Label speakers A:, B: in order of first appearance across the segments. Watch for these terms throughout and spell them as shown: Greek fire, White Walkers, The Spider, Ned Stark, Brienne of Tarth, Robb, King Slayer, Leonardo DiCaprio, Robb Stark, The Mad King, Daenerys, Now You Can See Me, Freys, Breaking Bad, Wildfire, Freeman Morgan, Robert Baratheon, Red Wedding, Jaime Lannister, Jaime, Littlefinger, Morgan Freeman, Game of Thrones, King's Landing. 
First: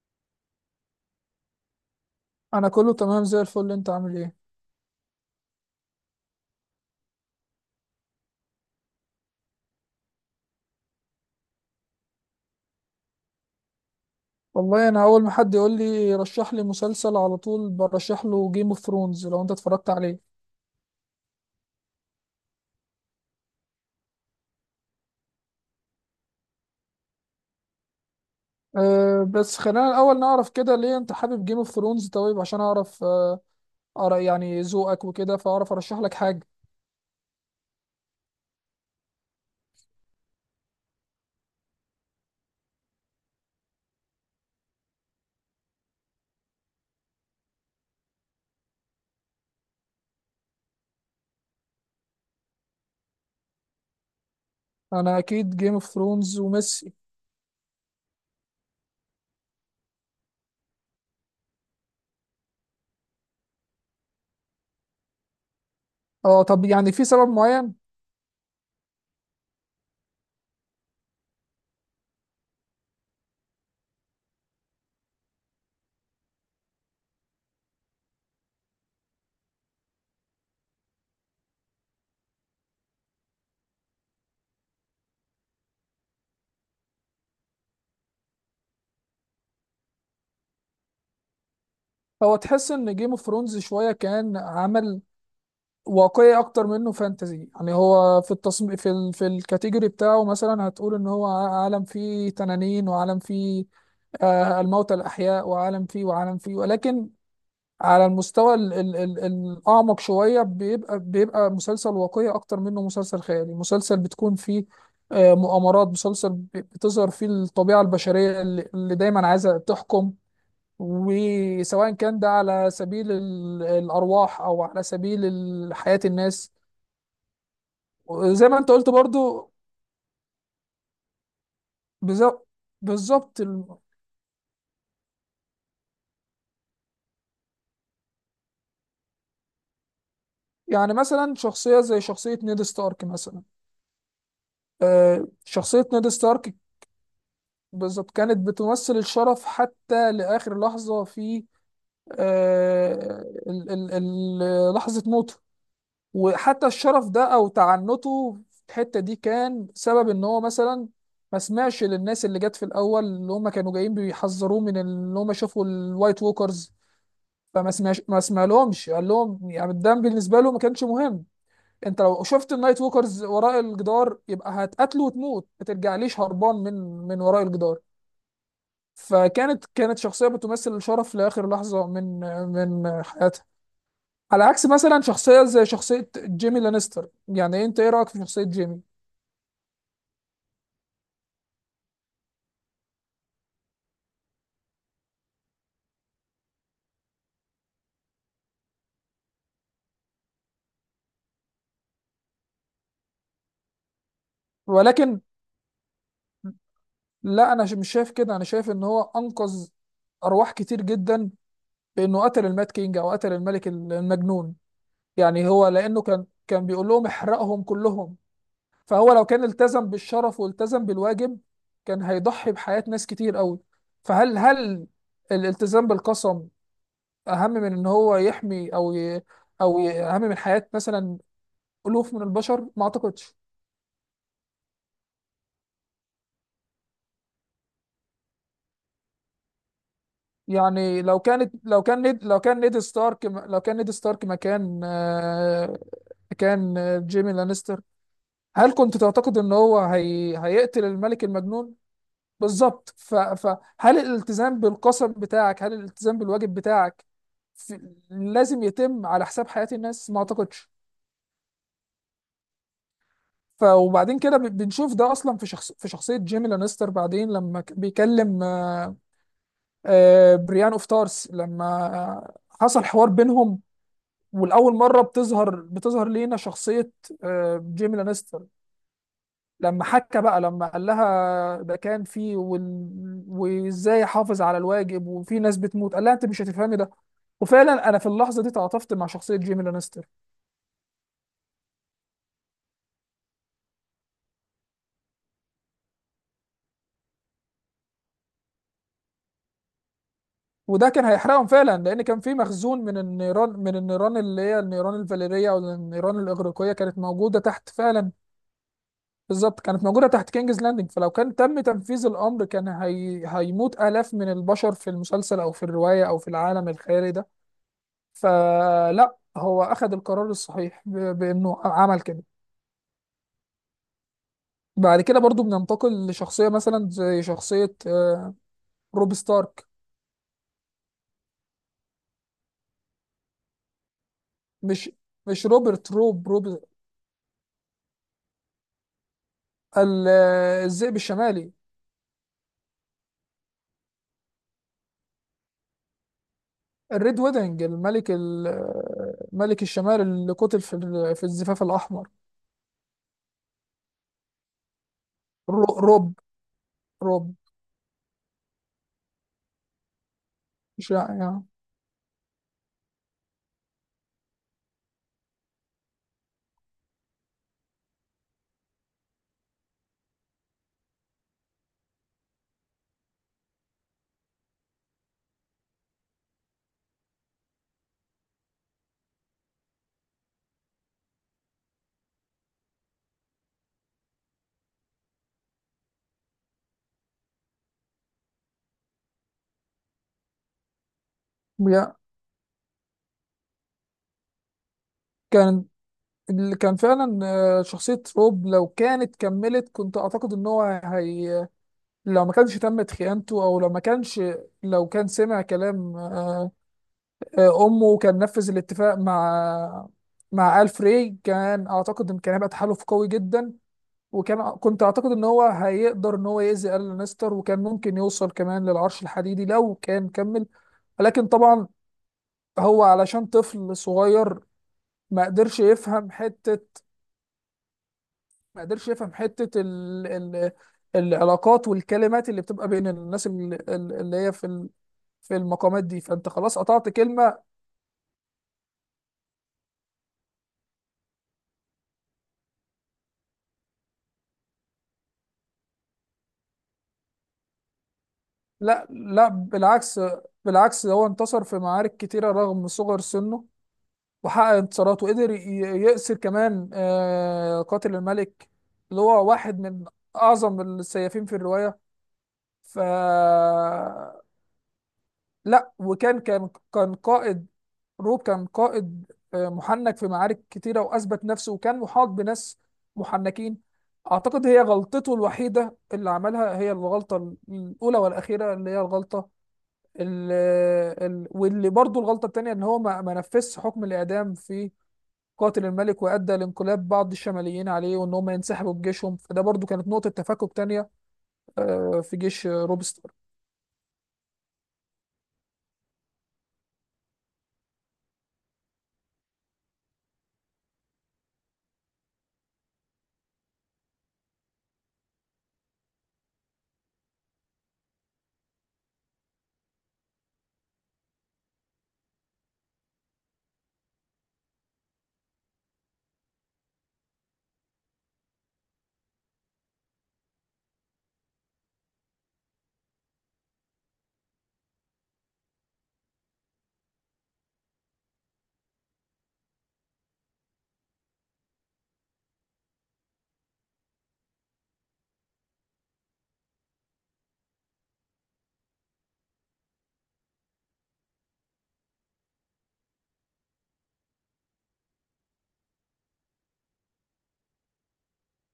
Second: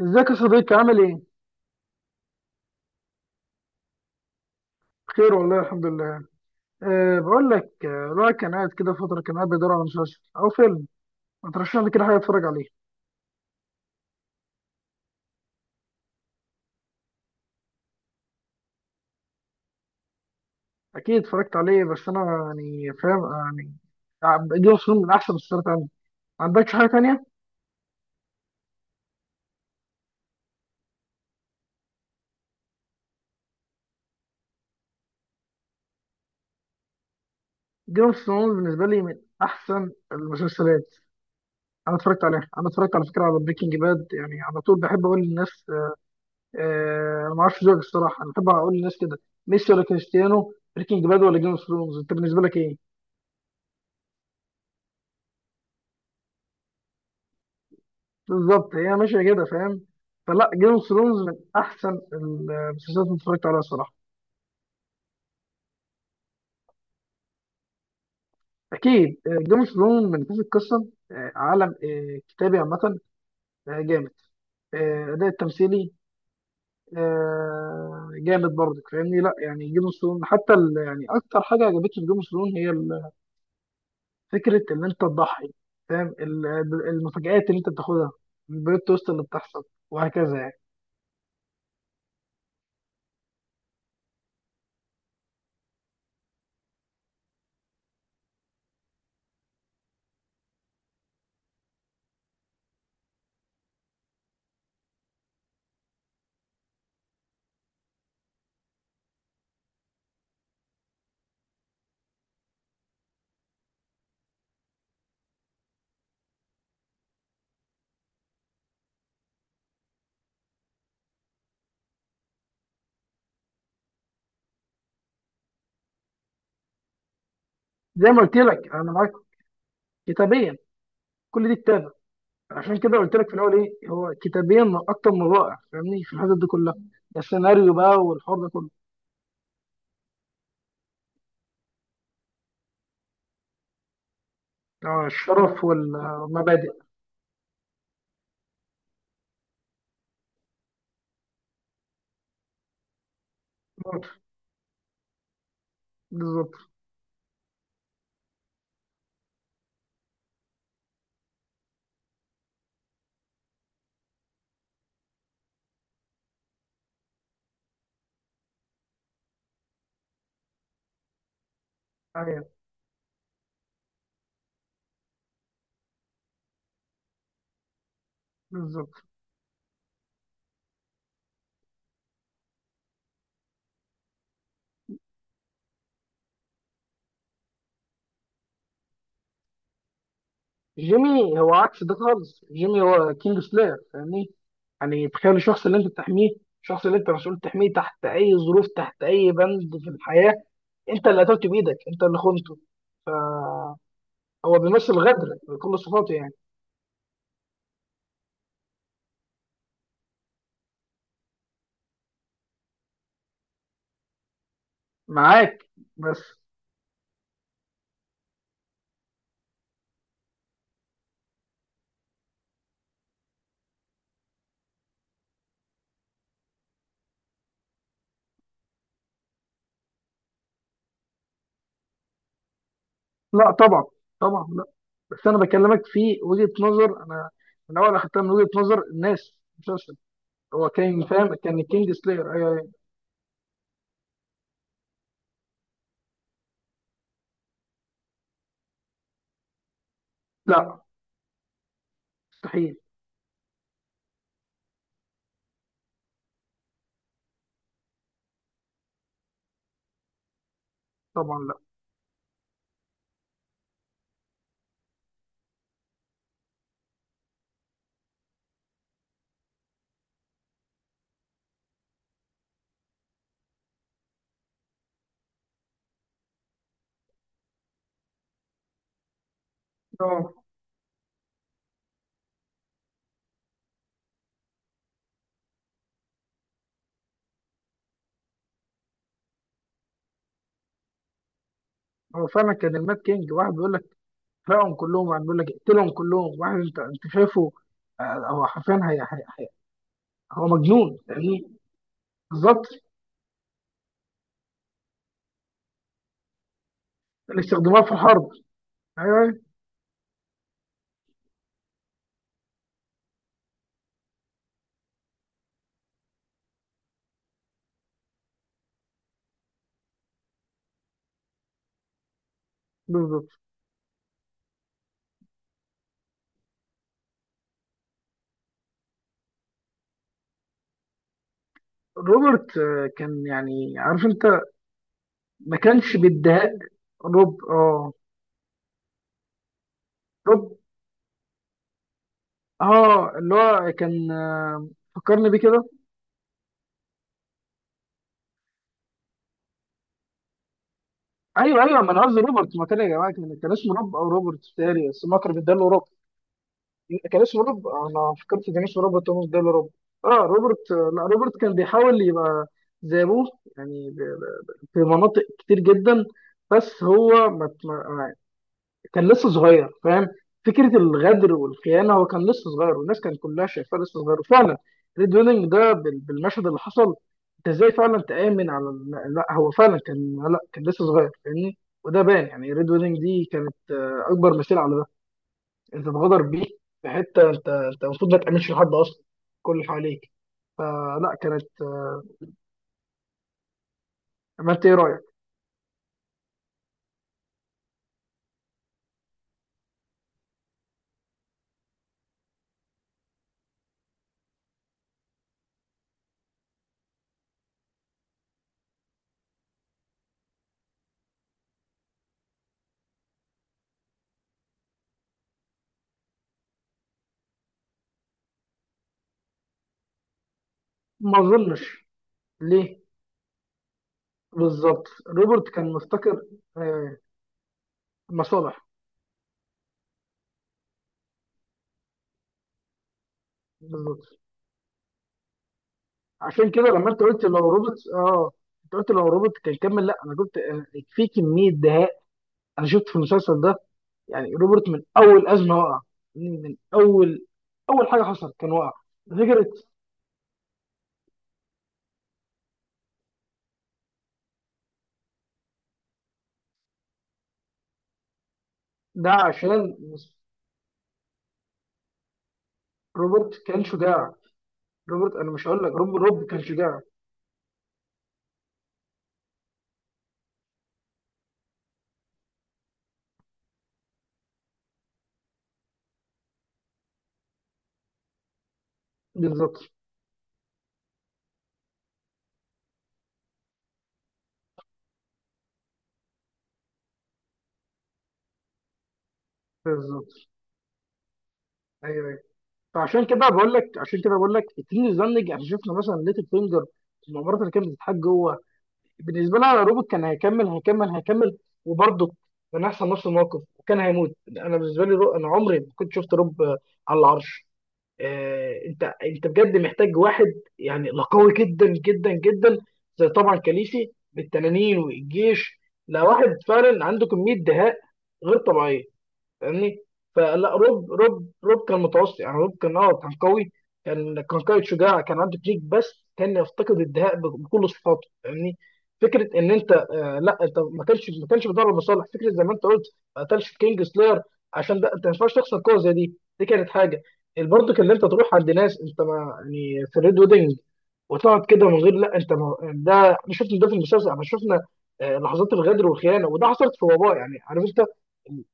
A: ازيك يا صديقي؟ عامل ايه؟
B: انا كله تمام زي الفل، انت عامل ايه؟
A: بخير والله. الحمد لله. أه، بقول لك، الواحد كان قاعد كده فترة، كان قاعد بيدور على مسلسل أو فيلم، ما ترشح لي كده حاجة أتفرج عليه.
B: والله انا اول ما حد يقول لي رشح لي مسلسل، على طول برشح له جيم اوف ثرونز. لو انت اتفرجت عليه.
A: أكيد اتفرجت عليه، بس أنا يعني فاهم، يعني جيم اوف ثرونز من أحسن المسلسلات عندي. ما عندكش حاجة تانية؟
B: أه بس خلينا الاول نعرف كده ليه انت حابب جيم اوف ثرونز، طيب عشان اعرف يعني ذوقك وكده، فاعرف ارشح لك حاجه.
A: جيم اوف ثرونز بالنسبة لي من أحسن المسلسلات. أنا اتفرجت عليها، أنا اتفرجت على فكرة على بريكنج باد، يعني على طول بحب أقول للناس، أه، أنا ما أعرفش ذوقك الصراحة، أنا بحب أقول للناس كده، ميسي ولا كريستيانو، بريكنج باد ولا جيم اوف ثرونز، أنت بالنسبة لك إيه؟
B: انا اكيد جيم اوف ثرونز وميسي.
A: بالظبط، هي ماشيه كده، فاهم؟ فلا، جيم اوف ثرونز من احسن المسلسلات اللي اتفرجت عليها الصراحه.
B: اه طب يعني في سبب معين؟
A: اكيد جيم اوف ثرونز من حيث القصه، عالم، كتابي عامه، جامد، اداء التمثيلي، جامد برضك، فاهمني؟ لا يعني جيم اوف ثرونز حتى يعني اكتر حاجه عجبتني في جيم اوف ثرونز هي فكره ان انت تضحي، فاهم؟ المفاجآت اللي انت بتاخدها، البلوت تويست اللي بتحصل وهكذا، يعني
B: هو تحس ان جيم اوف ثرونز شويه كان عمل واقعي اكتر منه فانتزي؟ يعني هو في التصميم، في الكاتيجوري بتاعه، مثلا هتقول ان هو عالم فيه تنانين، وعالم فيه آه الموتى الاحياء، وعالم فيه ولكن على المستوى الاعمق شويه، بيبقى مسلسل واقعي اكتر منه مسلسل خيالي. مسلسل بتكون فيه آه مؤامرات، مسلسل بتظهر فيه الطبيعه البشريه اللي دايما عايزه تحكم، وسواء كان ده على سبيل الأرواح أو على سبيل حياة الناس.
A: زي ما قلت
B: وزي ما انت
A: لك،
B: قلت
A: انا معاك.
B: برضو.
A: كتابيا كل دي كتاب،
B: بز-
A: عشان كده قلت لك في
B: بالظبط
A: الاول،
B: الم-
A: ايه هو كتابيا اكتر من رائع، فاهمني؟ في الحتت دي كلها السيناريو بقى والحوار ده كله،
B: يعني مثلا شخصية زي شخصية نيد ستارك مثلا.
A: الشرف
B: شخصية نيد ستارك
A: والمبادئ
B: بالظبط كانت بتمثل الشرف حتى لآخر لحظة في آه، ال- ال-
A: برضه.
B: لحظة موته. وحتى
A: بالظبط.
B: الشرف ده أو تعنته في الحتة دي كان سبب إن هو مثلا ما سمعش للناس اللي جت في الأول، اللي هم كانوا جايين بيحذروه من اللي هم شافوا الوايت ووكرز. فما سمعش ما سمع لهمش، قال لهم يعني الدم بالنسبه له ما كانش مهم. انت لو
A: ايوه
B: شفت النايت ووكرز وراء الجدار يبقى هتقتله وتموت، ما ترجعليش هربان من من وراء الجدار.
A: بالظبط.
B: كانت شخصيه بتمثل الشرف لاخر لحظه من من حياتها. على عكس مثلا شخصيه زي شخصيه جيمي لانستر، يعني انت ايه رايك في شخصيه جيمي؟
A: جيمي هو عكس ده خالص. جيمي هو كينج سلاير، فاهمني؟ يعني تخيل الشخص اللي انت بتحميه، الشخص اللي انت مسؤول تحميه تحت اي ظروف، تحت اي بند في الحياه، انت اللي قتلته بايدك، انت اللي خنته. فهو بيمثل
B: ولكن
A: غدر بكل صفاته، يعني.
B: لا، انا مش شايف كده. انا شايف ان هو انقذ ارواح كتير جدا بانه قتل المات كينج او قتل الملك المجنون. يعني
A: معاك،
B: هو لانه كان
A: بس.
B: بيقول لهم احرقهم كلهم. فهو لو كان التزم بالشرف والتزم بالواجب كان هيضحي بحياة ناس كتير قوي. هل الالتزام بالقسم اهم من ان هو يحمي او او اهم من حياة مثلا الوف من البشر؟ ما اعتقدش.
A: لا طبعا. طبعا لا. بس انا بكلمك في وجهة نظر انا من اول اخدتها، من وجهة نظر الناس، المسلسل. هو
B: يعني
A: كان فاهم، كان الكينج سلاير، ايوه ايوه.
B: لو كان نيد ستارك مكان كان جيمي لانستر، هل كنت تعتقد ان هو
A: لا،
B: هيقتل الملك المجنون؟
A: مستحيل.
B: بالظبط. فهل الالتزام بالقسم بتاعك، هل الالتزام بالواجب بتاعك لازم يتم على حساب حياة الناس؟ ما اعتقدش.
A: طبعا لا.
B: ف وبعدين كده بنشوف ده اصلا في شخص في شخصية جيمي لانستر بعدين لما بيكلم بريان اوف تارس. لما آه، حصل حوار بينهم، والأول مرة بتظهر لينا شخصية جيمي لانستر، لما حكى بقى،
A: اه،
B: لما قال لها ده كان في وازاي احافظ على الواجب وفي ناس بتموت، قال لها انت مش هتفهمي ده. وفعلا انا في اللحظه دي تعاطفت مع شخصيه جيمي لانستر.
A: هو فعلا كان المات كينج، واحد بيقول لك احرقهم كلهم، واحد بيقول لك اقتلهم كلهم، واحد انت شايفه، آه، هو حرفيا هي هو
B: وده
A: مجنون،
B: كان هيحرقهم
A: يعني.
B: فعلا، لان كان في
A: بالظبط،
B: مخزون من النيران، من النيران اللي هي النيران الفاليريه او النيران الاغريقيه، كانت موجوده
A: اللي
B: تحت
A: استخدموها في
B: فعلا.
A: الحرب. ايوه أيوة،
B: بالظبط كانت موجوده تحت كينجز لاندنج، فلو كان تم تنفيذ الامر كان هيموت الاف من البشر في المسلسل او في الروايه او في العالم الخيالي ده. فلا هو اخذ القرار الصحيح بانه عمل كده.
A: بالظبط.
B: بعد كده برضو بننتقل لشخصية مثلا زي شخصية روب ستارك.
A: روبرت، كان يعني عارف انت
B: مش مش
A: ما
B: روبرت،
A: كانش
B: روب،
A: بيديها روب، اه. روب،
B: الذئب الشمالي،
A: اه، اللي هو كان، فكرني بيه كده.
B: الريد ويدنج، الملك ملك الشمال اللي قتل في في
A: ايوه
B: الزفاف
A: ايوه، ما انا
B: الأحمر.
A: قصدي روبرت، ما كان يا جماعه، كان اسمه روب او روبرت بتهيألي، بس ما كان بيداله
B: رو-
A: روب.
B: روب
A: كان
B: روب.
A: اسمه روب، انا فكرت كان اسمه روبرت، هو بيداله روب. اه روبرت،
B: مش
A: لا روبرت
B: يعني.
A: كان بيحاول يبقى زي ابوه، يعني في مناطق كتير جدا، بس هو ما كان لسه صغير، فاهم؟ فكره الغدر والخيانه، هو كان لسه صغير، والناس كانت كلها شايفاه لسه صغير، وفعلا ريد ويدنج ده بالمشهد اللي حصل، انت ازاي فعلا تامن على لا هو فعلا كان، لا كان لسه صغير، فاهمني؟ وده بان، يعني ريد ويدنج دي كانت اكبر مثال على ده، انت اتغدر بيه في حته انت المفروض ما تامنش لحد اصلا، كل اللي حواليك. فلا كانت،
B: يا-
A: ما انت ايه رايك؟
B: كان اللي كان فعلا شخصية روب، لو كانت كملت كنت أعتقد إن هو لو ما كانش تمت خيانته، او لو ما كانش لو كان سمع كلام امه، كان نفذ الاتفاق مع مع الفري، كان اعتقد ان كان هيبقى تحالف قوي جدا. وكان اعتقد ان هو هيقدر ان هو يأذي ال لانستر، وكان ممكن يوصل كمان للعرش الحديدي لو كان كمل.
A: ما
B: لكن طبعا
A: اظنش. ليه؟
B: هو علشان طفل صغير
A: بالظبط
B: ما
A: روبرت
B: قدرش
A: كان
B: يفهم
A: مفتكر،
B: حتة.
A: آه، مصالح.
B: ما قدرش يفهم حتة العلاقات والكلمات اللي بتبقى بين الناس
A: بالظبط.
B: اللي هي في في المقامات دي، فانت
A: عشان
B: خلاص
A: كده
B: قطعت
A: لما انت قلت
B: كلمة.
A: لو روبوت، اه، انت قلت لو روبوت كان كمل، لا انا كنت في كميه دهاء انا شفت في المسلسل ده، يعني روبوت من اول ازمه وقع. من اول، اول حاجه حصلت كان وقع.
B: لا لا،
A: فكره،
B: بالعكس. بالعكس هو انتصر في معارك كتيرة رغم صغر سنه، وحقق انتصارات، وقدر يأسر كمان قاتل الملك، اللي
A: ده
B: هو واحد
A: عشان
B: من أعظم السيافين في الرواية. ف
A: روبوت كان شجاع. روبوت، انا مش هقول لك
B: لا،
A: روب
B: وكان
A: روب كان
B: كان
A: شجاع.
B: كان قائد. روب كان قائد محنك في معارك كتيرة، وأثبت نفسه، وكان محاط بناس محنكين. أعتقد هي غلطته الوحيدة اللي عملها هي الغلطة الأولى والأخيرة، اللي هي الغلطة
A: بالظبط.
B: ال- واللي برضو الغلطة التانية إن هو ما نفذش حكم الإعدام في قاتل الملك، وأدى لانقلاب بعض الشماليين عليه وإن هم ينسحبوا بجيشهم، فده برضو كانت نقطة
A: بالظبط.
B: تفكك تانية
A: ايوه
B: في
A: ايوه.
B: جيش روب
A: فعشان
B: ستار.
A: كده بقول لك، التيم الزنج احنا شفنا مثلا ليتل فينجر، المؤامرات اللي كانت بتتحاج جوه. بالنسبه لها روبوت كان هيكمل، هيكمل، وبرضه كان هيحصل نفس الموقف وكان هيموت. انا بالنسبه لي، انا عمري ما كنت شفت روب، على العرش. انت بجد محتاج واحد، يعني لا، قوي جدا جدا جدا، زي طبعا كاليسي بالتنانين والجيش. لا، واحد فعلا عنده كميه دهاء غير طبيعيه، فاهمني؟ فلا، روب كان متوسط، يعني روب كان، كان قوي. كان قائد شجاع، كان عنده تكنيك، بس كان يفتقد الدهاء بكل صفاته، فاهمني؟ فكره ان انت، آه، لا انت ما كانش بتدور مصالح، فكره زي ما انت قلت، ما قتلش كينج سلاير، عشان ده انت ما ينفعش تخسر قوه زي دي. دي كانت حاجه برضه، اللي انت تروح عند ناس انت ما يعني، في الريد ويدنج وتقعد كده من غير، لا انت ما، ده احنا شفنا ده في المسلسل احنا شفنا لحظات الغدر والخيانه، وده حصلت في وباء، يعني عرفت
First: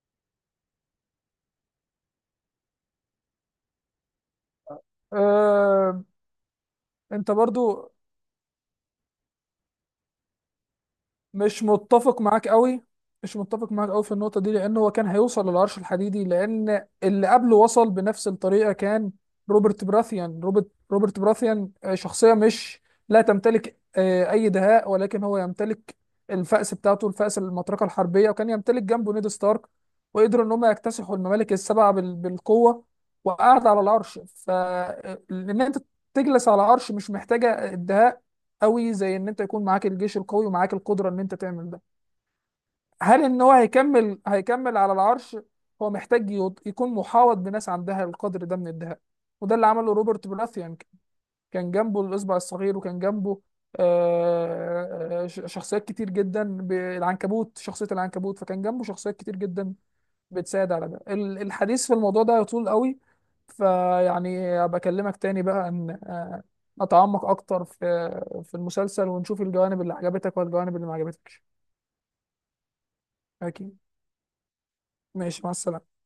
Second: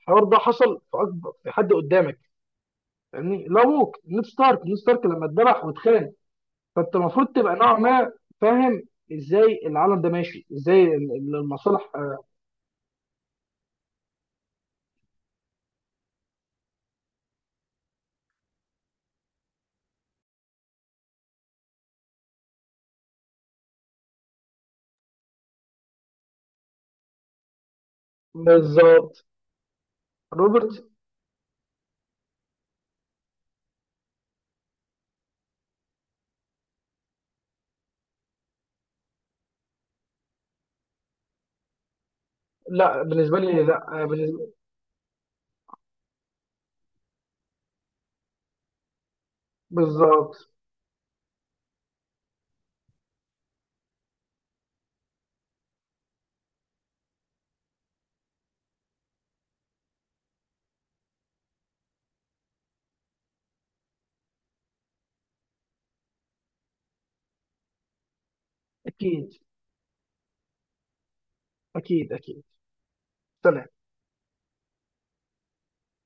A: الحوار ده حصل في اكبر، في حد قدامك، فاهمني؟ لا ووك، نيد ستارك لما اتذبح
B: آه،
A: واتخان، فانت المفروض
B: أنت
A: تبقى نوعا
B: برضو
A: ما فاهم ازاي العالم ده ماشي، ازاي
B: مش
A: المصالح،
B: متفق
A: آه،
B: معاك قوي. مش متفق معاك قوي في النقطة دي، لأن هو كان هيوصل للعرش الحديدي، لأن اللي قبله وصل بنفس الطريقة، كان روبرت براثيان. روبرت براثيان شخصية مش لا تمتلك أي دهاء، ولكن هو يمتلك الفأس بتاعته، الفأس المطرقة الحربية، وكان يمتلك جنبه
A: بالظبط
B: نيد ستارك، وقدروا إن هم
A: روبرت.
B: يكتسحوا الممالك السبعة بالقوة، وقعد على العرش. فإن أنت تجلس على عرش مش محتاجة الدهاء قوي، زي ان انت يكون معاك الجيش القوي ومعاك القدره ان انت تعمل ده.
A: لا
B: هل
A: بالنسبه
B: ان هو
A: لي لا، آه،
B: هيكمل على العرش؟ هو محتاج يكون محاوط بناس عندها القدر ده من الدهاء، وده اللي عمله روبرت
A: بالظبط.
B: براثيان. كان جنبه الاصبع الصغير، وكان جنبه شخصيات كتير جدا، العنكبوت، شخصيه العنكبوت، فكان جنبه شخصيات كتير جدا بتساعد على ده. الحديث في الموضوع ده يطول قوي، فيعني ابقى اكلمك تاني بقى ان نتعمق اكتر في في المسلسل،
A: اكيد،
B: ونشوف الجوانب اللي عجبتك والجوانب اللي ما عجبتكش.
A: اكيد اكيد. سلام.
B: اكيد. ماشي، مع السلامة.